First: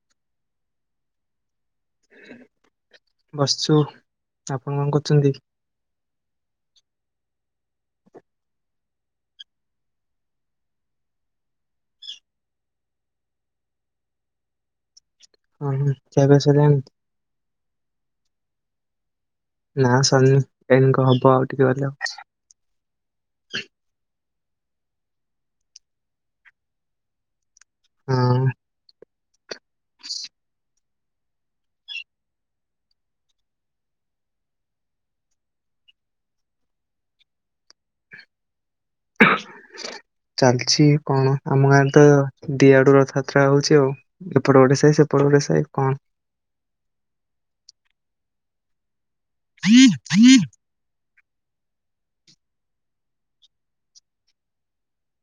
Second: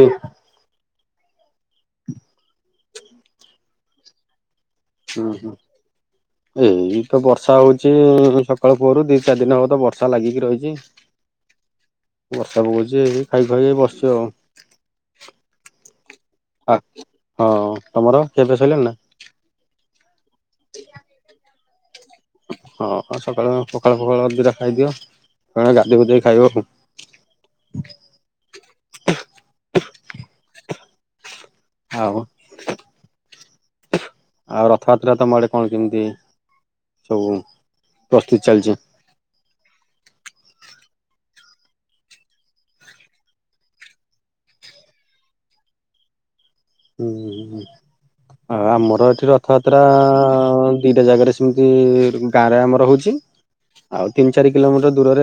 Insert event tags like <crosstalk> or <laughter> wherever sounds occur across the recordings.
ଏଇ। ବସଚୁ। ଆପଣ କଣ କଥ ହୁଁ ହୁଁ। ଏଇ ତ ବର୍ଷା ହୋଉଚି ସକାଳୁ ପହରୁ ଦି ଚାରି ଦିନ ହବ ତ ବର୍ଷା ଲାଗିକି ରହିଚି। <inaudible> ବର୍ଷା ପକୋଉଚି ଏଇ ଖାଇ, ଖୁଆକି ଏଇ ବସଚୁ ଆଉ। ଉଁ ହୁଁ ପାକ ହଁ, ତମର ଖିଆ ପିଆ ସଇଲାଣି ନା? ନା ସରନି, ଏଇନାକ ହବ ଆଉ ଟିକେ ଗଲେ। ହଁ ସକାଳୁ ପଖାଳ, ଫଖାଳ ଦୁଇଟା ଖାଇଦିଅ ଗାଧୋଇ, ଗୁଧାଇ ଖାଇବ ଆଉ। ହୁଁ। ହିସ। ଆଉ, ଆଉ ରଥଯାତ୍ରା ତମ ଆଡେ କଣ କେମିତି? ସବୁ ପ୍ରସ୍ତୁତି ଚାଲଚି। ହେଏ। ଚାଲିଛି କଣ ଆମ ଗାଁରେ ତ ଦି ଆଡୁ ରଥଯାତ୍ରା ହୋଉଚି ଆଉ। ଏପଟେ ଗୋଟେ ସାଇ, ସେପଟେ ଗୋଟେ ସାଇ କଣ। ହୁଁ ଆଉ ଆମର ଏଠି ରଥଯାତ୍ରା ଦିଟା ଜାଗାରେ। ଯେମତି ଗାଁରେ ଆମର ହୋଉଚି। ଆଉ ତିନି ଚାରି କିଲୋମିଟର୍ ଦୂରରେ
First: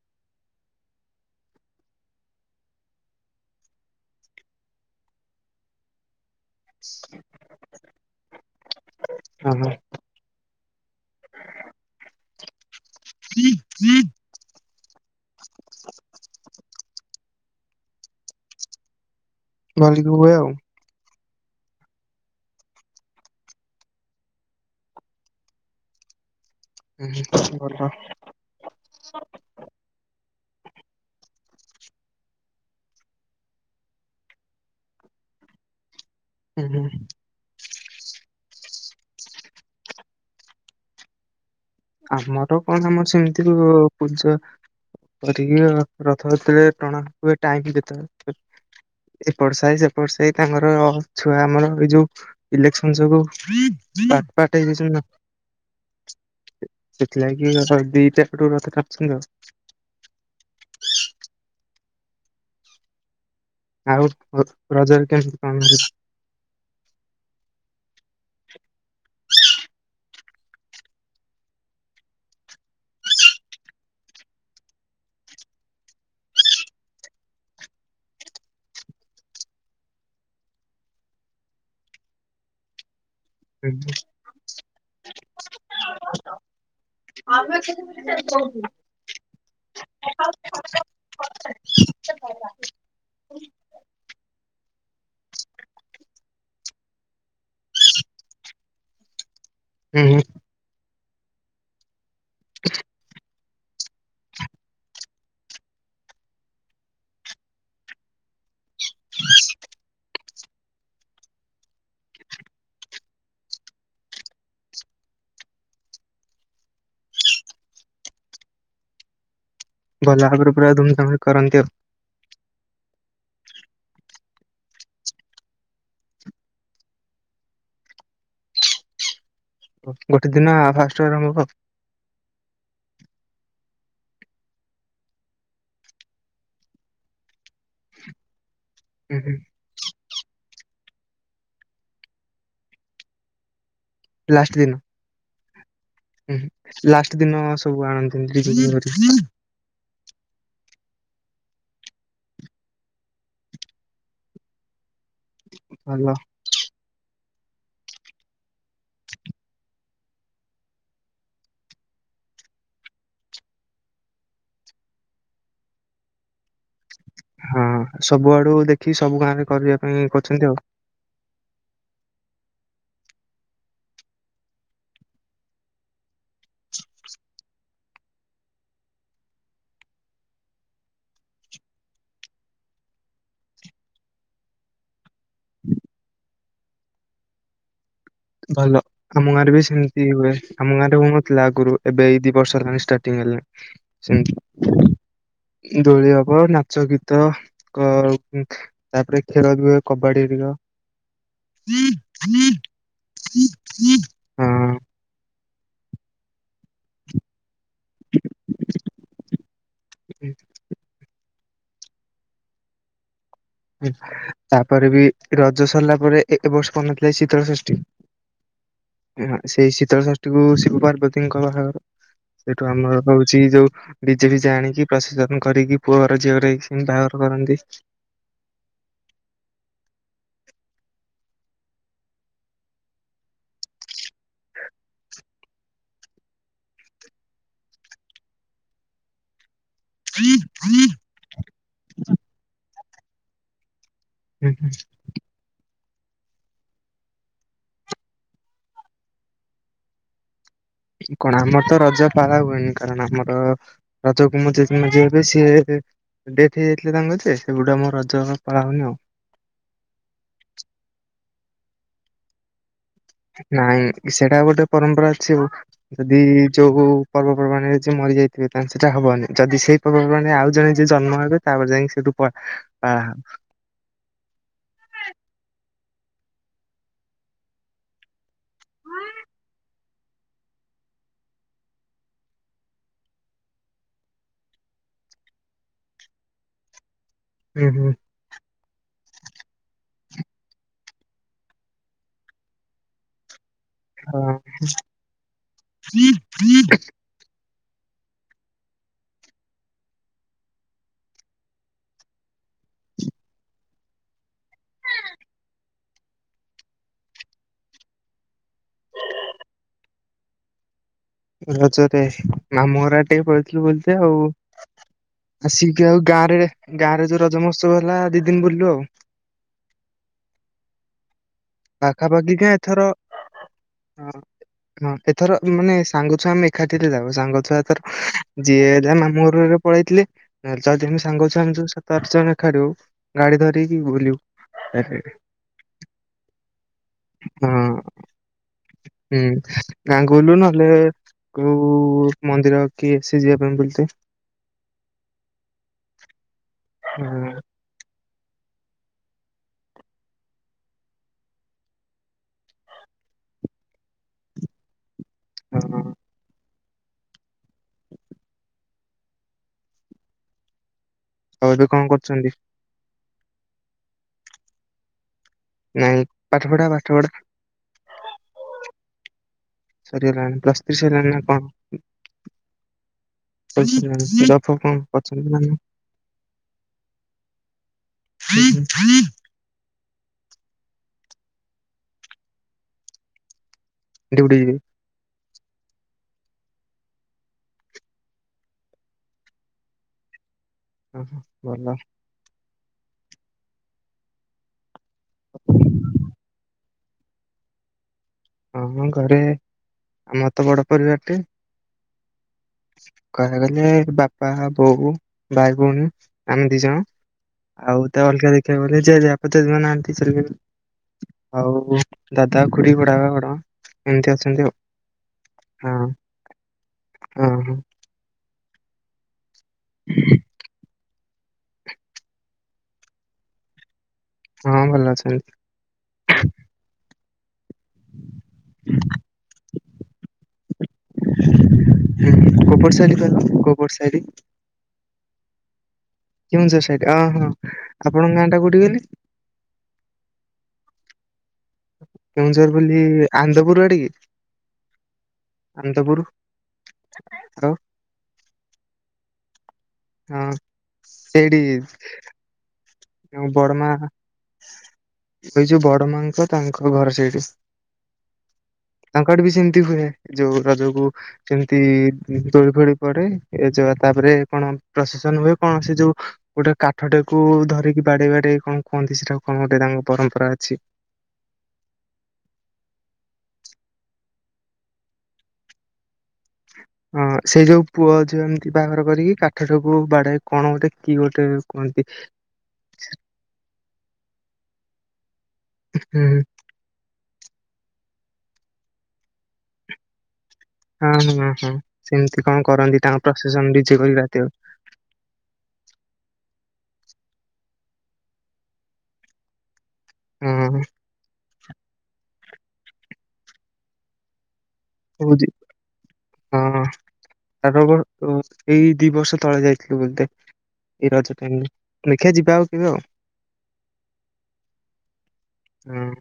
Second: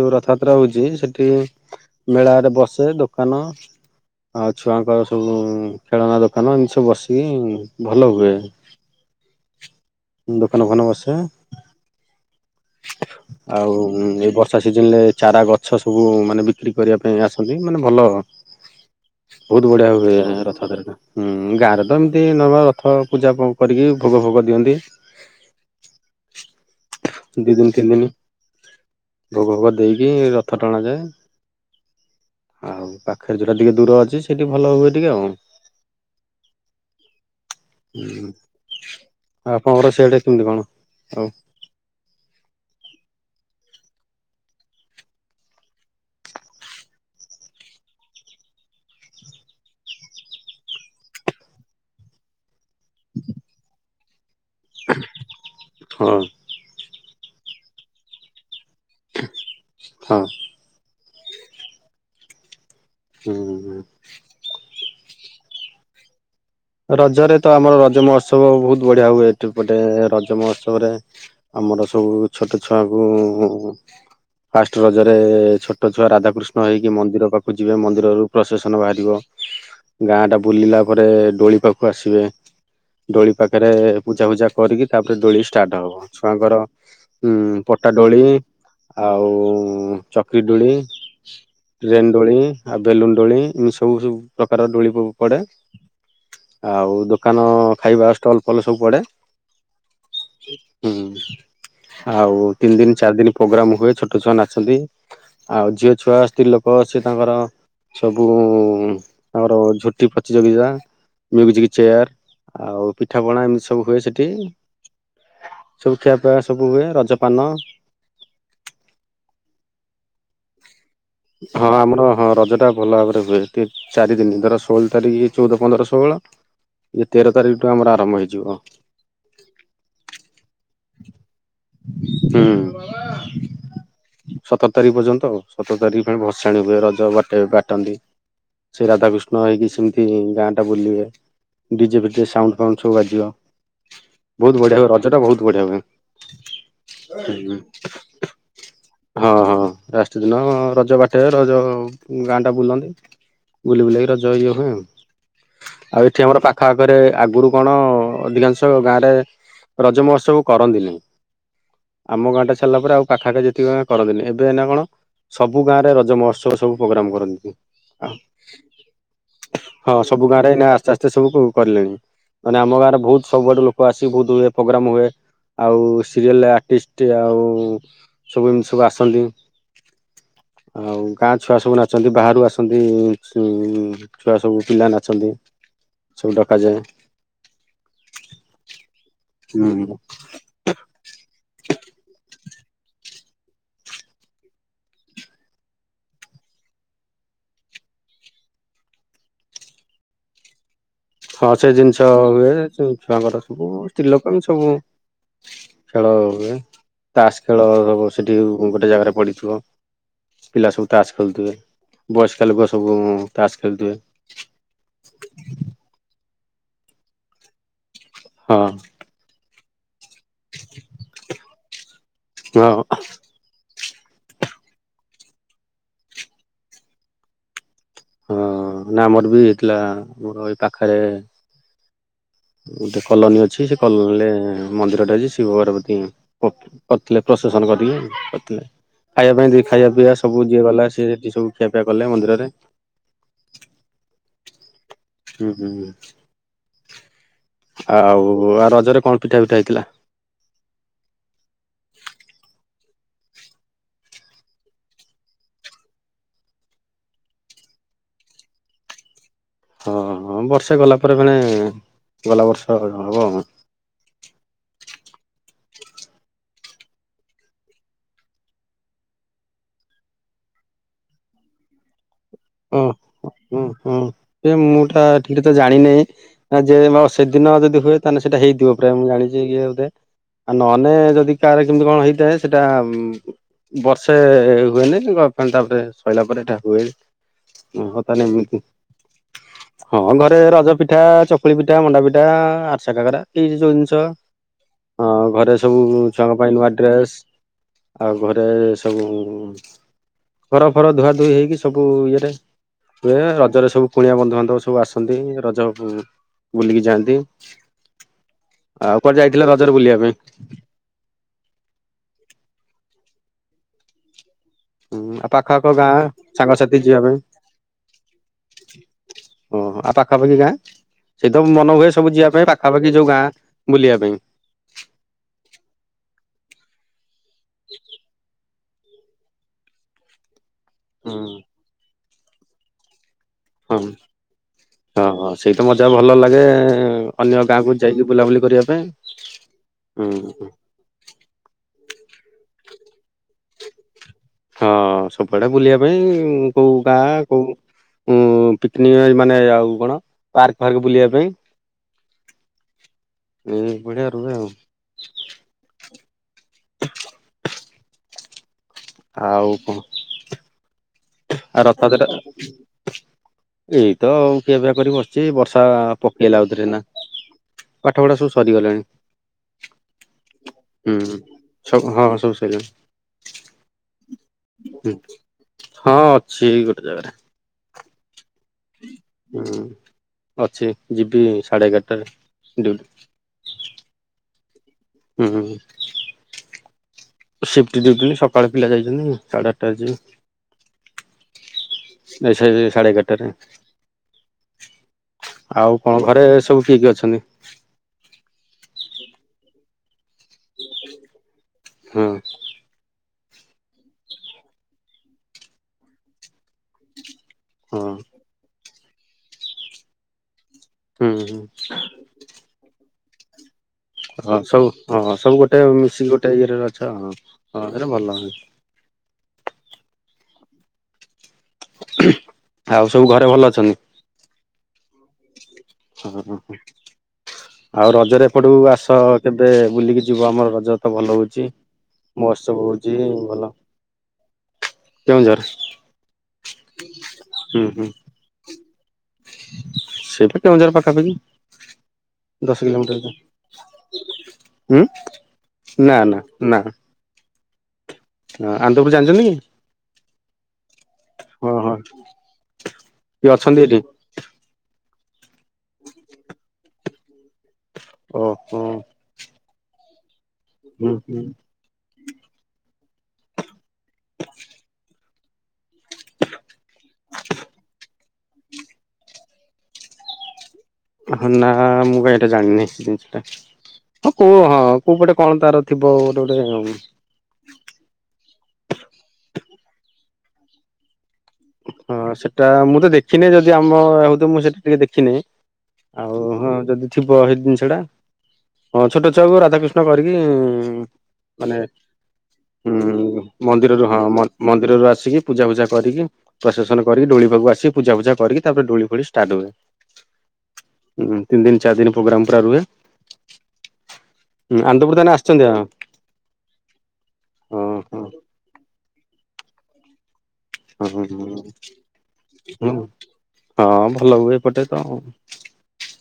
ଯୋଉ ରଥଯାତ୍ରା ହଉଚି ସେଠି ମେଳାରେ ବସେ ଦୋକାନ ଆଉ ଛୁଆଙ୍କର ସବୁ ଖେଳନା ଦୋକାନ ଏମିତି ସବୁ ବସିକି ଭଲ ହୁଏ। ହଁ, ହଁ। ଦୋକାନ, ଫୋକାନ ବସେ ଆଉ ଏଇ ବ ବର୍ଷା ସିଜନରେ ଚାରା ଗଛ ସବୁ ମାନେ ବିକ୍ରି କରିବା ପାଇଁ ଆସନ୍ତି ମାନେ ଭଲ ବହୁତ୍ ବଢ଼ିଆ ଭଲିକି ହୁଏ ଆଉ। ରଥଯାତ୍ରାଟା। ହୁଁ, ଗାଁରେତ ଏମିତି ନବା ରଥ ପୂଜା କରିକି, ଭୋଗ ଭୋଗ ଦିଅନ୍ତି। ହୁଁ ଦୁଇ ହୁଁ, ଭଲ ଦିନି ତିନି ଦିନି ଭୋଗ ଫୋଗ ଦେଇକି ରଥ ଟଣାଯାଏ। ଆଉ ପାଖରେ ଯୋଉଟା ଟିକେ ଦୂର ଅଛି, ସେଠି ଭଲ ହୁଏ ଟିକେ ଆଉ। ହୁଁ ହୁଁ। ହୁଁ, ଆଉ ଆପଣଙ୍କର ସିଆଡ଼େ କେମିତି କଣ ଆଉ ସବୁ? ଆମର କଣ ଆମର ସେମିତି ହୁଏ ପୂଜା କରିକି ଆଉ ରଥଯାତ୍ରାରେ ଟଣା ହୁଏ ଟାଇମ୍ ଯେତେବେଳେ ଏପଟ ସାହି, ସେପଟ ସାହି ତାଙ୍କର ଛୁଆ ଆମର ଏଇ ଯୋଉ ଇଲେକ୍ସନ ଯୋଗୁଁ ପାର୍ଟ ପାର୍ଟ ହେଇଯାଇଚନ୍ତିନା ହଁ। ସେଥିଲାଗି ଆମର ଦିଟା ରଥ ଟାଣୁଚନ୍ତି ଆଉ। ହଁ। ହୁଁ। ଆଉ ରଜରେ କେମିତି ପାଳନ ହେଲା? ରଜରେତ ଆମର ରଜ ମହୋତ୍ସବ ବହୁତ୍ ବଢ଼ିଆ ହୁଏ ଏଠିଏପଟେ ରଜ ମହୋତ୍ସବରେ ଆମର ସବୁ ଛୋଟ ଛୁଆକୁ ଫାଷ୍ଟ ରଜରେ ଛୋଟ ଛୁଆ ରାଧାକୃଷ୍ଣ ହେଇକି ମନ୍ଦିର ପାଖକୁ ଯିବେ ମନ୍ଦିରରୁ ପ୍ରଶେସନ ବାହାରିବ ଗାଁଟା ବୁଲିଲା ପରେ ଦୋଳି ପାଖକୁ ଆସିବେ ଦୋଳି ପାଖରେ ହୁଁ ପୂଜା ଫୂଜା କରିକି ତାପରେ ଦୋଳି ଷ୍ଟାର୍ଟ ହବ ଛୁଆଙ୍କର ହୁଁ, ପଟା ଦୋଳି ଆଉ ଚକ୍ରିଦୋଳି ଟ୍ରେନ୍ ଦୋଳି ଆଉ ବେଲୁନ୍ ଦୋଳି ଏମିତି ସବୁ, ସବୁ ପ୍ରକାର ଦୋଳି ପଡ଼େ। ଆଉ ଦୋକାନ ଖାଇବା ଷ୍ଟଲ୍ ଫଲ୍ ସବୁ ପଡ଼େ। ହୁଁ, ହୁଁ। ହୁଁ ଆଉ ତିନି ଦିନ, ଚାରି ଦିନ ପୋଗ୍ରାମ ହୁଏ ଛୋଟ ଛୁଆ ନାଚନ୍ତି। ଆଉ ଝିଅ ଛୁଆ ସ୍ତ୍ରୀ ଲୋକ ସେତାଙ୍କର ସବୁ ହୁଁ ଆମର ଝୋଟି ପ୍ରତିଯୋଗିତା ମ୍ୟୁଜିକ୍ ଚେୟାର ଆଉ ପିଠାପଣା ଏମିତି ସବୁ ହୁଏ ସେଠି। ସବୁ ଖିଆପିଆ ସବୁ ହୁଏ ରଜପାନ ଭଲଭାବରେ ପୁରା ଧୁମ୍ ଧାମ ହଁ, ଆମର ହଁ ରଜଟା ଭଲ ଭାବରେ ହୁଏ ଟିକେ ଚାରିଦିନ ଧର ଷୋହଳ ତାରିଖି ଚଉଦ, ପନ୍ଦର, ଷୋହଳ ଇଏ ତେର ତାରିଖଠୁ ଆମର ଆରମ୍ଭ ହେଇଯିବ। ଗୋଟେ ଦିନ ଫାଷ୍ଟରୁ ଆରମ୍ଭ ହବ? ହୁଁ ସତର ତାରିଖି ପର୍ଯ୍ୟନ୍ତ ସତର ତାରିଖି ଭସାଣି ହୁଏ ରଜ ବାଟେ ବାଟନ୍ତି ହୁଁ ହୁଁ ସେରାଧାକୃଷ୍ଣ ହେଇକି ସେ ଏ ଗାଁଟା ବୁଲିବେ ଡିଜେ ଫିଜେ ସାଉଣ୍ଡ ଫାଉଣ୍ଡ ସବୁ ବାଜିବ ବହୁତ ବଢିଆ ହୁଏ ରଜ ଟା ବହୁତ ବଢିଆ ହୁଏ। ଉଁ ହୁଁ ଲାଷ୍ଟ ହୁଁ ଦିନ ସବୁ ଆଣନ୍ତିି ଡି ଜେ <inaudible> ଠିନ ର ରଜ ବାଟେଇବେ ରଜ ଉଁ ଗାଁ ଟା ବୁଲନ୍ତି ବୁଲି ବୁଲାକି ରଜ ଇଏ ହୁଏ ଆଉ। ଆଉ ଭଲ ଏଠି ଆମର ପା ଖ ଆଖରେ ଆଗରୁ କଣ ଅଧିକାଂଶ ଗାଁରେ ରଜ ମହୋତ୍ସବ କରନ୍ତିନି। ଆମ ଗାଁଟା ଛାଡ଼ିଲା ପରେ ଆଉ ପାଖା ପାଖି ଯେତିକି ଗାଁ କରନ୍ତିନି ଏବେ ଏଇନା କଣ। ସବୁ ଗାଁରେ ରଜ ମହୋତ୍ସବ ସବୁ ପ୍ରୋଗ୍ରାମ କର ହଁ ସବୁଆଡୁ ଦେଖିକି ସବୁ ଗାଁରେ କରିବା ପାଇଁ କରୁଛନ୍ତି ଆଉ। ସେ ସବୁ କୁ କରିଲେଣି ମାନେ ଆମ ଗାଁରେ ବହୁତ ସବୁଆଡୁ ଲୋକ ଆସି ବହୁତ ହୁଏ ପୋଗ୍ରାମ ହୁଏ। ଆଉ ସିରିଏଲ ଆର୍ଟିଷ୍ଟ ଆଉ ସବୁ ଏମିତି ସବୁ ଆସନ୍ତି। ଆଉ ଗାଁ ଛୁଆ ସବୁ ନାଚନ୍ତି ବାହାରୁ ଆସନ୍ତି ଉଁ ଛୁଆ ସବୁ ପିଲା ନାଚନ୍ତି ସବୁ ଡକାଯାଏ। ଭଲ ଆମ ଗାଁରେ ବି ସେମିତି ହୁଏ। ଆମ ଗାଁରେ ହଉନଥିଲା ଆଗରୁ ଏବେ ଏଇ ଦି ବର୍ଷ ହେଲାଣି ଷ୍ଟାର୍ଟିଙ୍ଗ ହେଲେ ସେମ। ଦୋଳି ହବ ନାଚ, ଗୀତ କ ଉଁ। ତାପରେ ଖେଳ ହୁଏ କବାଡି <unintelligible> ହଁ ସେ ଜିନିଷ ହୁଏ ସବୁ ଛୁଆଙ୍କର ସବୁ ସ୍ତ୍ରୀ ଲୋକ ଏମିତି ସବୁ। ଖେଳ ହୁଏ। ତାସ ଖେଳ ହବ ସେଠି ଗୋଟେ ଜାଗାରେ ପଡ଼ିଥିବ ପିଲା ସବୁ ତାସ ଖେଳୁଥିବେ। ବୟସ୍କ ଲୋକ ସବୁ। ତାସ ଉଁ ଖେଳୁଥିବେ ତାପରେ ବି ରଜ ସରିଲା ପରେ ଏ ଏ ବର୍ଷ ପଡିନଥିଲା କି ଶୀତଳ ଷଷ୍ଠୀ। ହଁ। <unintelligible> ସେଇ ଶୀତଳ ଷଷ୍ଠୀକୁୁ ଶିବ, ପାର୍ବତୀଙ୍କର <unintelligible> ସେଠୁ ହଁ ଆମର ଚି ଯୋଉ ଡି ଜେ ଫିଜେ ଆଣିକି ପ୍ରଶେସନ କରିକି ପୁଅ ଘର ଝିଅ ହେଇକି ବାହାଘର କରନ୍ତି। ହଁ ନା ଆମର ବି ହେଇଥିଲା ମୋର ଏଇ ପାଖରେ। ଗୋଟେ କଲୋନୀ ଅଛି ସେ କଲୋନୀରେ ମନ୍ଦିରଟା ଅଛି ଶିବ, ପାର୍ବତୀ ପ କରିଥିଲେ ପ୍ରସେସନ <unintelligible> କରିଥିଲେ ଖାଇବା ପାଇଁ ଦେ ଖାଇବା ପିଇବା ସବୁ ଯିଏ ଗଲା ସିଏ ସେଠି ସବୁ ଖିଆପିଆ କଲେ ମନ୍ଦିରରେ। ହୁଁ ହୁଁ। ହୁଁ ହୁଁ ହୁଁ। ଆଉ ର-ରଜରେ କଣ ପିଠା ପିଠା ହେଇଥିଲା? କଣ ଆମର ତ ରଜ ପାଳା ହୁଏନି କାରଣ ଆମର। ରଜକୁ ମୋ ଜେଜେ ମରିଯାଇଥିଲେ ସିଏ। ଡେଥ ହେଇଯାଇଥିଲା ତାଙ୍କର ଯେ ସେବେଠୁ ଆମ ରଜ ପାଳା ହଉନି ଆଉ। ହଁ ହଁ ବର୍ଷେ ଗଲା ପରେ ମାନେ ଗଲା ବର୍ଷ ହବ। ନାଇଁ ସେଇଟା ଗୋଟେ ପରମ୍ପରା ଅଛି। ଯଦି ଯୋଉ ପର୍ବପର୍ବାଣରେ ଯିଏ ମରି ଯାଇଥିବେ ତାହେନେ ସେଟା ହବନି ଯଦି ସେ ପର୍ବପର୍ବାଣିରେ ଆଉ ଜଣେ ଯିଏ ଜନ୍ମ ହେବେ ତାପରେ ଯାଇକି ସେଇଠୁ ପା ଓ ପା ହୁଁ ହୁଁ ଏ ମୁଁ ଟା ଠିକରେ ତ ଜାଣିନାଇ। ଆ ଯେ ନ ସେଦିନ ଯଦି ହୁଏ ତାହେନେ ସେଇଟା ହେଇଥିବ ପ୍ରାୟ ମୁଁ ଜାଣିଛି ଇଏ ଟା। ଆ ନହେନେ ଯଦି କାହାର କେମିତି କଣ ହେଇଥାଏ ସେଟା ଉଁ। ବର୍ଷେ ହୁଏନି <unintelligible> ତାପରେ ସଇଲା ପରେ ଏଟା ହୁଏ ହୁଁ ହୁଁ ଓହୋ। ତାହେନେ ଏମିତି। ହଁ ଘରେ ରଜ ପିଠା, ଚକୁଳି ପିଠା, ମଣ୍ଡା ପିଠା, ଆରିସା, କାକରା ଏଇ <unintelligible> ଚ ହଁ ହଁ ଘରେ ସବୁ ଛୁଆଙ୍କ ପାଇଁ ନୂଆ ଡ୍ରେସ୍। ଆଉ ଘରେ ସବୁ ଉଁ ଘର ଫର ଧୁଆ ଧୁଇ ହେଇକି ସବୁ ବୁ ଇଏରେ ହୁଏ। ରଜରେ ସବୁ କୁଣିଆ ବନ୍ଧୁବାନ୍ଧବ ସବୁ ଆସନ୍ତି ରଜ ବୁଲିକି ଯାଆନ୍ତି। ଆଉ କୁଆଡ଼େ ଯାଇଥିଲେ ରଜରେ ବୁଲିବା ପାଇଁ? ରଜରେ ମାମୁଁଘର ଆଡ଼େ ଟିକେ ପଲେଇଥିଲି ବୁଲିତେ ଆଉ। ଆଉ ପାଖଆଖ ଆସିକି ଆଉ ଗାଁ ରେ ସାଙ୍ଗସାଥି ଗାଁ ଯିବା ରେ ପାଇଁ ଯୋଉ ରଜ ମହୋତ୍ସବ ହେଲା। ଦି ଦିନ ବୁଲିଲୁ ଆଉ। ଓହୋ ଆଉ ପାଖାପାଖି ଗାଁ? ସେଇଥିରୁ ମନ ହୁଏ। ସବୁ ଯିବା ପାଖାପାଖି ପାଇଁ ଗାଁ ଏଥର ପାଖାପାଖି ଯୋଉ ଗାଁ ବୁଲିବା ପାଇଁ। ହଁ ହଁ ଏଥର ମାନେ ସାଙ୍ଗଛୁଆ ଆମେ ଏକାଠିରେ ଯାଉ। ସାଙ୍ଗଛୁଆ ଏଥର ଯିଏ ଯା ମାମୁଁ ଘରୁକୁ ହାରିକା ପଳେଇଥିଲେ। ନହେଲେତ ଆଉ ଦି ଜଣ ସାଙ୍ଗ ହୁଁ। ଅଛନ୍ତି। ସବୁ ସ <unintelligible> ଗାଡ଼ି ଧରି ହଁ ହଁ ହଁ ସେଇତ ମଜା ଭଲ ଲାଗେ ଅନ୍ୟ ହଁ ଗାଁକୁ ଯାଇକି ବୁଲାବୁଲି କରିବା ପାଇଁ। ହଁ ଗାଁକୁ ଗଲୁ ହୁଁ ନହଲେ କୋଉ ମନ୍ଦିର କିଏ ଆସି ଯିବା ପାଇଁ ବୁଲିତେ। ହଁ ସବୁଆଡେ ବୁଲିବା ପାଇଁ। କୋଉ ହଁ ଗାଁ କୋଉ ଉ ପିକନିକ ମାନେ ଆଉ କଣ ପାର୍କ ଫାର୍କ ବୁଲିବା ପାଇଁ। ଏଇ ବଢିଆ ରୁହେ ଆଉ। ହ ହଁ। <inaudible> ଆଉ କଣ? ଆଉ ଏବେ କଣ ରଥ ସେଟା କରୁଛନ୍ତି? ଆଉ କିଏବିିଆ କରିକି ବସିଛି ବର୍ଷା। ତ ନାଇଁ ପାଠ ପକେଇଲାଆଉ ପଢା ଥରେ ନା? ପାଠ ପଢା ପାଠ ପଢା ସବୁ ସରିଗଲେଣି। ସରିଗଲାଣି। ପ୍ଲସ୍ଥ୍ରୀ ସରିଗଲାଣି ନା କଣ? ସବୁ ହଁ ସବୁ ସରିଲାଣି <unintelligible> ରଖ ଫ ପଛରେ ହଁ ଅଛନ୍ତି। ସିଏ ହେଇ ଗୋଟେ ଜାଗାରେ। <unintelligible> ହୁଁ ଅଛି। ଯିବି ସାଢ଼େ ଏଗାରଟାରେ ଡିଉଟି। ଏଟା ଗୋଟେ ଇଏ। ହୁଁ। ସିଫ୍ଟି ଡ଼ିଉଟି ସକାଳେ ପିଲା ଯାଇଛନ୍ତି। ସାଢ଼େ ଆଠଟାରେ ଯିବେ। ଓଃ ଭଲ।। ନା ସେଇ ସାଡ଼େ ଏଗାରଟାରେ। ଆଉ କଣ ଘରେ ସବୁ କିଏ କିଏ ଅଛନ୍ତି? ଆମ ଘରେ ଆମର ତ ବଡ ପରିବାର ଟେ। ହଁ। କହିବାକୁ ଗଲେ ବାପା, ବୋଉ, ଭାଇ ଭଉଣୀ ଆମେ ଦି ଜଣ। ଆଉ ହଁ ତା ଅଲଗା ଦେଖିବା ଗଲେ। ଜେଜେବାପା ତ ଜେଜେମା ଆଉ ନାହାନ୍ତି ଚାଲିଗଲେ। ହୁଁ ହୁଁ ଆଉ ଦାଦା ଖୁଡ଼ି, ବଡ଼ବାପା, ବଡ଼ ମା।। ହଁ ସବୁ ହଁ ସବୁ ଗୋଟେ ହଁ ମିଶିକି ଗୋଟେ ଇଏ ରେ ଅଛ। ହଁ ଏଇଟା ଭଲ ହୁ। ହୁଁ। ଆଉ ସବୁ ଘରେ ଭଲ ଅଛନ୍ତି? ହଁ ଭଲ ଅଛନ୍ତି। ହଁ ହଁ ହଁ। ଆଉ ରଜରେ ଏପଟୁକୁ ଆସ। କେବେ ବୁଲିକି ଯିବ ଆମର ରଜ ତ ଭଲ ହଉଛି। ଅଛନ୍ତି କୋଉ ମହୋତ୍ସବ ପଟ ସାଇଡ ହଉଛି କହିଲ ଭଲ କୋଉ ପଟ ସାଇଡ କେଉଁଝର। କେଉଁଝର୍ ସାଇଟ୍ ଅ -ହଁ ଆପଣଙ୍କ ଗାଁ ଟା କଉଠି କହିଲେ? ସେଇ ପା କେଉଁଝର୍ ପାଖାପାଖି। କେଉଁଝର୍ ଦଶ ବୋଲି ଆନନ୍ଦପୁର୍ ଆଡେ କି? ଉଁ- ନା- ନା -ନା। <unintelligible> ହଁ ଆନନ୍ଦପୁର୍ ଜାଣିଚନ୍ତି? ହଁ ସେଇଠି ହଁ କିଏ ବଡ ଅଛନ୍ତି ମା ଏଠି ସେଇଯଉ ବଡ ମାଙ୍କ ତାଙ୍କ ଘର ସେଇଠେ। ଓହୋ। ତାଙ୍କ ଆଡ଼େ ବି ସେମିତି ହୁଏ ଯଉ ରଜକୁ ହୁଁ ହୁଁ ସେମିତି ଦୋଳି ଫୋଳି ପଡେ ଏ ଯା ତାପରେ କଣ ପ୍ରସେସନ ହୁଏ କଣ ସେ ଯଉ ଗୋଟେ କାଠଟେ କୁ ଧରିକି ବାଡେଇ ବାଡେଇ କଣ କୁହନ୍ତି ସେଟା କଣ ଗୋଟେ ତାଙ୍କ ପରମ୍ପରା ଅଛି। ହଁ ନା ମୁଁ କାଇଁ ଏଟା ଜାଣିନି ଜିନିଷଟା ହଁ କଉ ହଁ କଉ ପଟେ କଣ ତାର ଥିବ ଗୋଟେ ଗୋଟେ ଉଁ ହଁ ସେଇ ଯଉ ପୁଅ ଅଛି ଏମିତି ବାହାଘର କରିକି କାଠ ଟାକୁ ବାଡେଏ କଣ ଗୋଟେ କି ଗୋଟେ କୁହନ୍ତି। ହଁ ସେଟା ମୁଁ ତ ଦେଖିନି ଯଦି ଆମ ହଉ ଥିବ ମୁଁ ସେଟା ଟିକେ ଦେଖିନେବି। ଆଉ ହୁଁ ହଁ ଯଦି ଥିବ ସେଇ ଜିନିଷ ଟା ହଁ ଛୋଟ ଛୁଆକୁ ରାଧାକୃଷ୍ଣ କରିକି ହୁଁ ହଁ ହଁ ହଁ ମାନେ ସେମିତି କଣ କରନ୍ତି ତାଙ୍କ ହୁଁ ପ୍ରସେସନ ଡିଜେ ମନ୍ଦିର ରୁ କରିକି ହଁ ମ- ରାତିରେ। ମ ମନ୍ଦିରରୁ ଆସିକି ପୂଜା ଫୂଜା କରିକି ପ୍ରସେସନ କରି ଦୋଳି ପାଖକୁ ଆସି ପୂଜା ପୂଜା କରିକି ତାପରେ ଦୋଳି ଫୋଳି ଷ୍ଟାର୍ଟ ହୁଏ। ଓହୋ। ହୁଁ ତିନି ଦିନି ଚାରି ଦିନି ପ୍ରୋଗ୍ରାମ୍ ପୁରା ରୁହେ ଆନ୍ଦପୁର୍ ତାହାଲେ ଆସିଚନ୍ତି ଆ ହଁ -ହଁ ତାଙ୍କ ହଁ ଘରକୁ ହଁ ଏଇ ଦି ବର୍ଷ ତଳେ ଯାଇଥିଲି ବୋଧେ। ଏଇ ରଜ ଟାଇମ୍ ହଁ ରେ ଦେଖିଆ ଯିବା ଆଉ କେବେ ହଁ ଆଉ। ହଁ ଭଲ ହୁଏ ଏପଟେ ତ ଆଉ। ହୁଁ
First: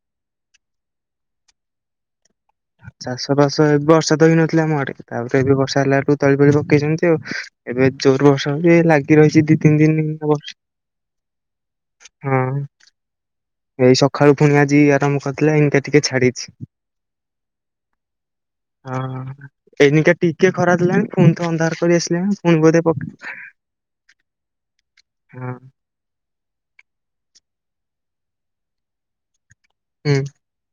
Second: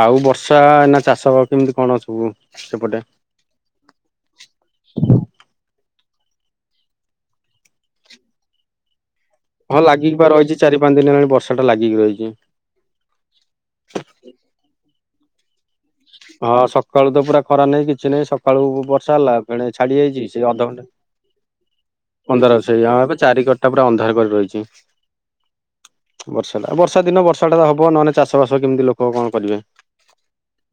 ଆଉ ବର୍ଷା ଏନା ଚାଷ କେମିତି କଣ ସବୁ ସେପଟେ? ଚାଷ ବାସ ଏବେ ବର୍ଷା ତ ହେଇ ନଥିଲା ଆମ ଆଡେ ତାପରେ ଏବେ ବର୍ଷା ହେଲାଠୁ ତଳି ଫଳି ପକେଇଚନ୍ତି ଆଉ। ଏବେ ଜୋରେ ବର୍ଷା ହଉଚି ଏ ଲାଗି ରହିଚି ଦି ତିନି ହଁ ଦିନ ଲାଗିକି ହେଲା ବା ବର୍ଷା ରହିଚି ଚାରି ପାଞ୍ଚ ଦିନି ହେଲାଣି ବର୍ଷା ଟା ଲାଗିକି ରହିଚି। ହଁ। ଏଇ ସକାଳୁ ପୁଣି ଆଜି ଆରମ୍ଭ କରିଦେଲା ଏଇ ହଁ ସକାଳୁ ତ ପୁରା ଖରା ନାହିଁ କିଛି ନାହିଁ ସକାଳୁ ବର୍ଷା ହଁ। ହେଲା ଫେଣେ ଛାଡି ଏଇନିକା ଯାଇଚି ସେ ଟିକେ ଖରା ଅଧଘଣ୍ଟେ ଦେଲାଣି ପୁଣି ତ ଅନ୍ଧାର କରି ଆସିଲାଣି ପୁଣି ପନ୍ଦର ସେ ବୋଧେ ଆଉ ପକେ ଏବେ ଚାରି କର ଟା ପୁରା ଅନ୍ଧାର କରି ରହିଚି। ହୁଁ। ବର୍ଷା ଟା ବର୍ଷା ଦିନ ବର୍ଷାଟା ତ ହବ ନହେଲେ ଚାଷ ବାସ କେମିତି ଲୋକ କଣ କରିବେ। ହୁଁ।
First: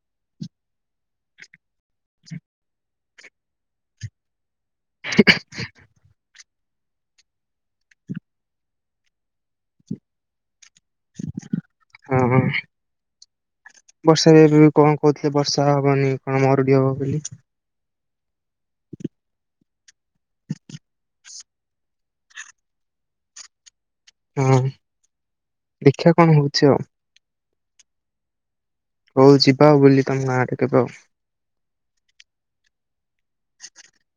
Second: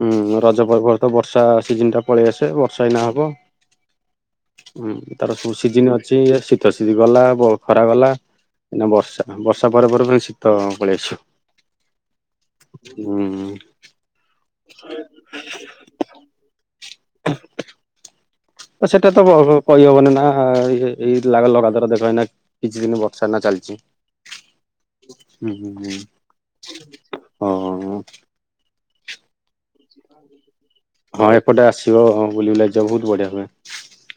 ହୁଁ ରଜ ପର୍ବଠୁ ବର୍ଷା ସିଜିନ୍ ଟା ପଳେଇ ଆସେ ବର୍ଷା ଏଇନା ହବ। ହୁଁ ତାର ସବୁ ସିଜିିନ୍ ଅଛି ଇଏ ସି ତ <unintelligible> ଗଲା ବ ଖରା ଗଲା ଏଇନା ବର୍ଷା -ବର୍ଷା ପରେ ପରେ ଫୁଣି ଶୀ ତ ପଳେଇଆସିବ ହୁଁ। ବର୍ଷାରେ ଏବେ କଣ କହୁଥିଲେ ବର୍ଷା ହବନି କଣ ମରୁଡ଼ି ହବ ବୋଲି। ସେଟା ତ କହିହବନି ନା ଏ- ଏଇ ଲାଗ୍ ଲଗାତର ଦେଖ ଏଇନା କିଛି ଦିନ ବର୍ଷା ଏଇନା ଚାଲିଚି। ହଁ ହୁଁ- ହୁଁ- ହୁଁ- ଦେଖିବା କଣ ହଉଛି ଆଉ। ହଁ-ହଁ ହଁ। ହଉ ଯିବା ଆଉ ବୁଲି ତମ ଗାଁ ଆଡ଼େ କେବେ ଆଉ? ହଁ ଏପଟେ ଆସିବ ବୁଲି ବୁଲାକି ବହୁତ୍ ବଢ଼ିଆ ହୁଏ।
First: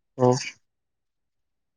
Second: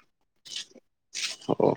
ଆଉ। ହଉ।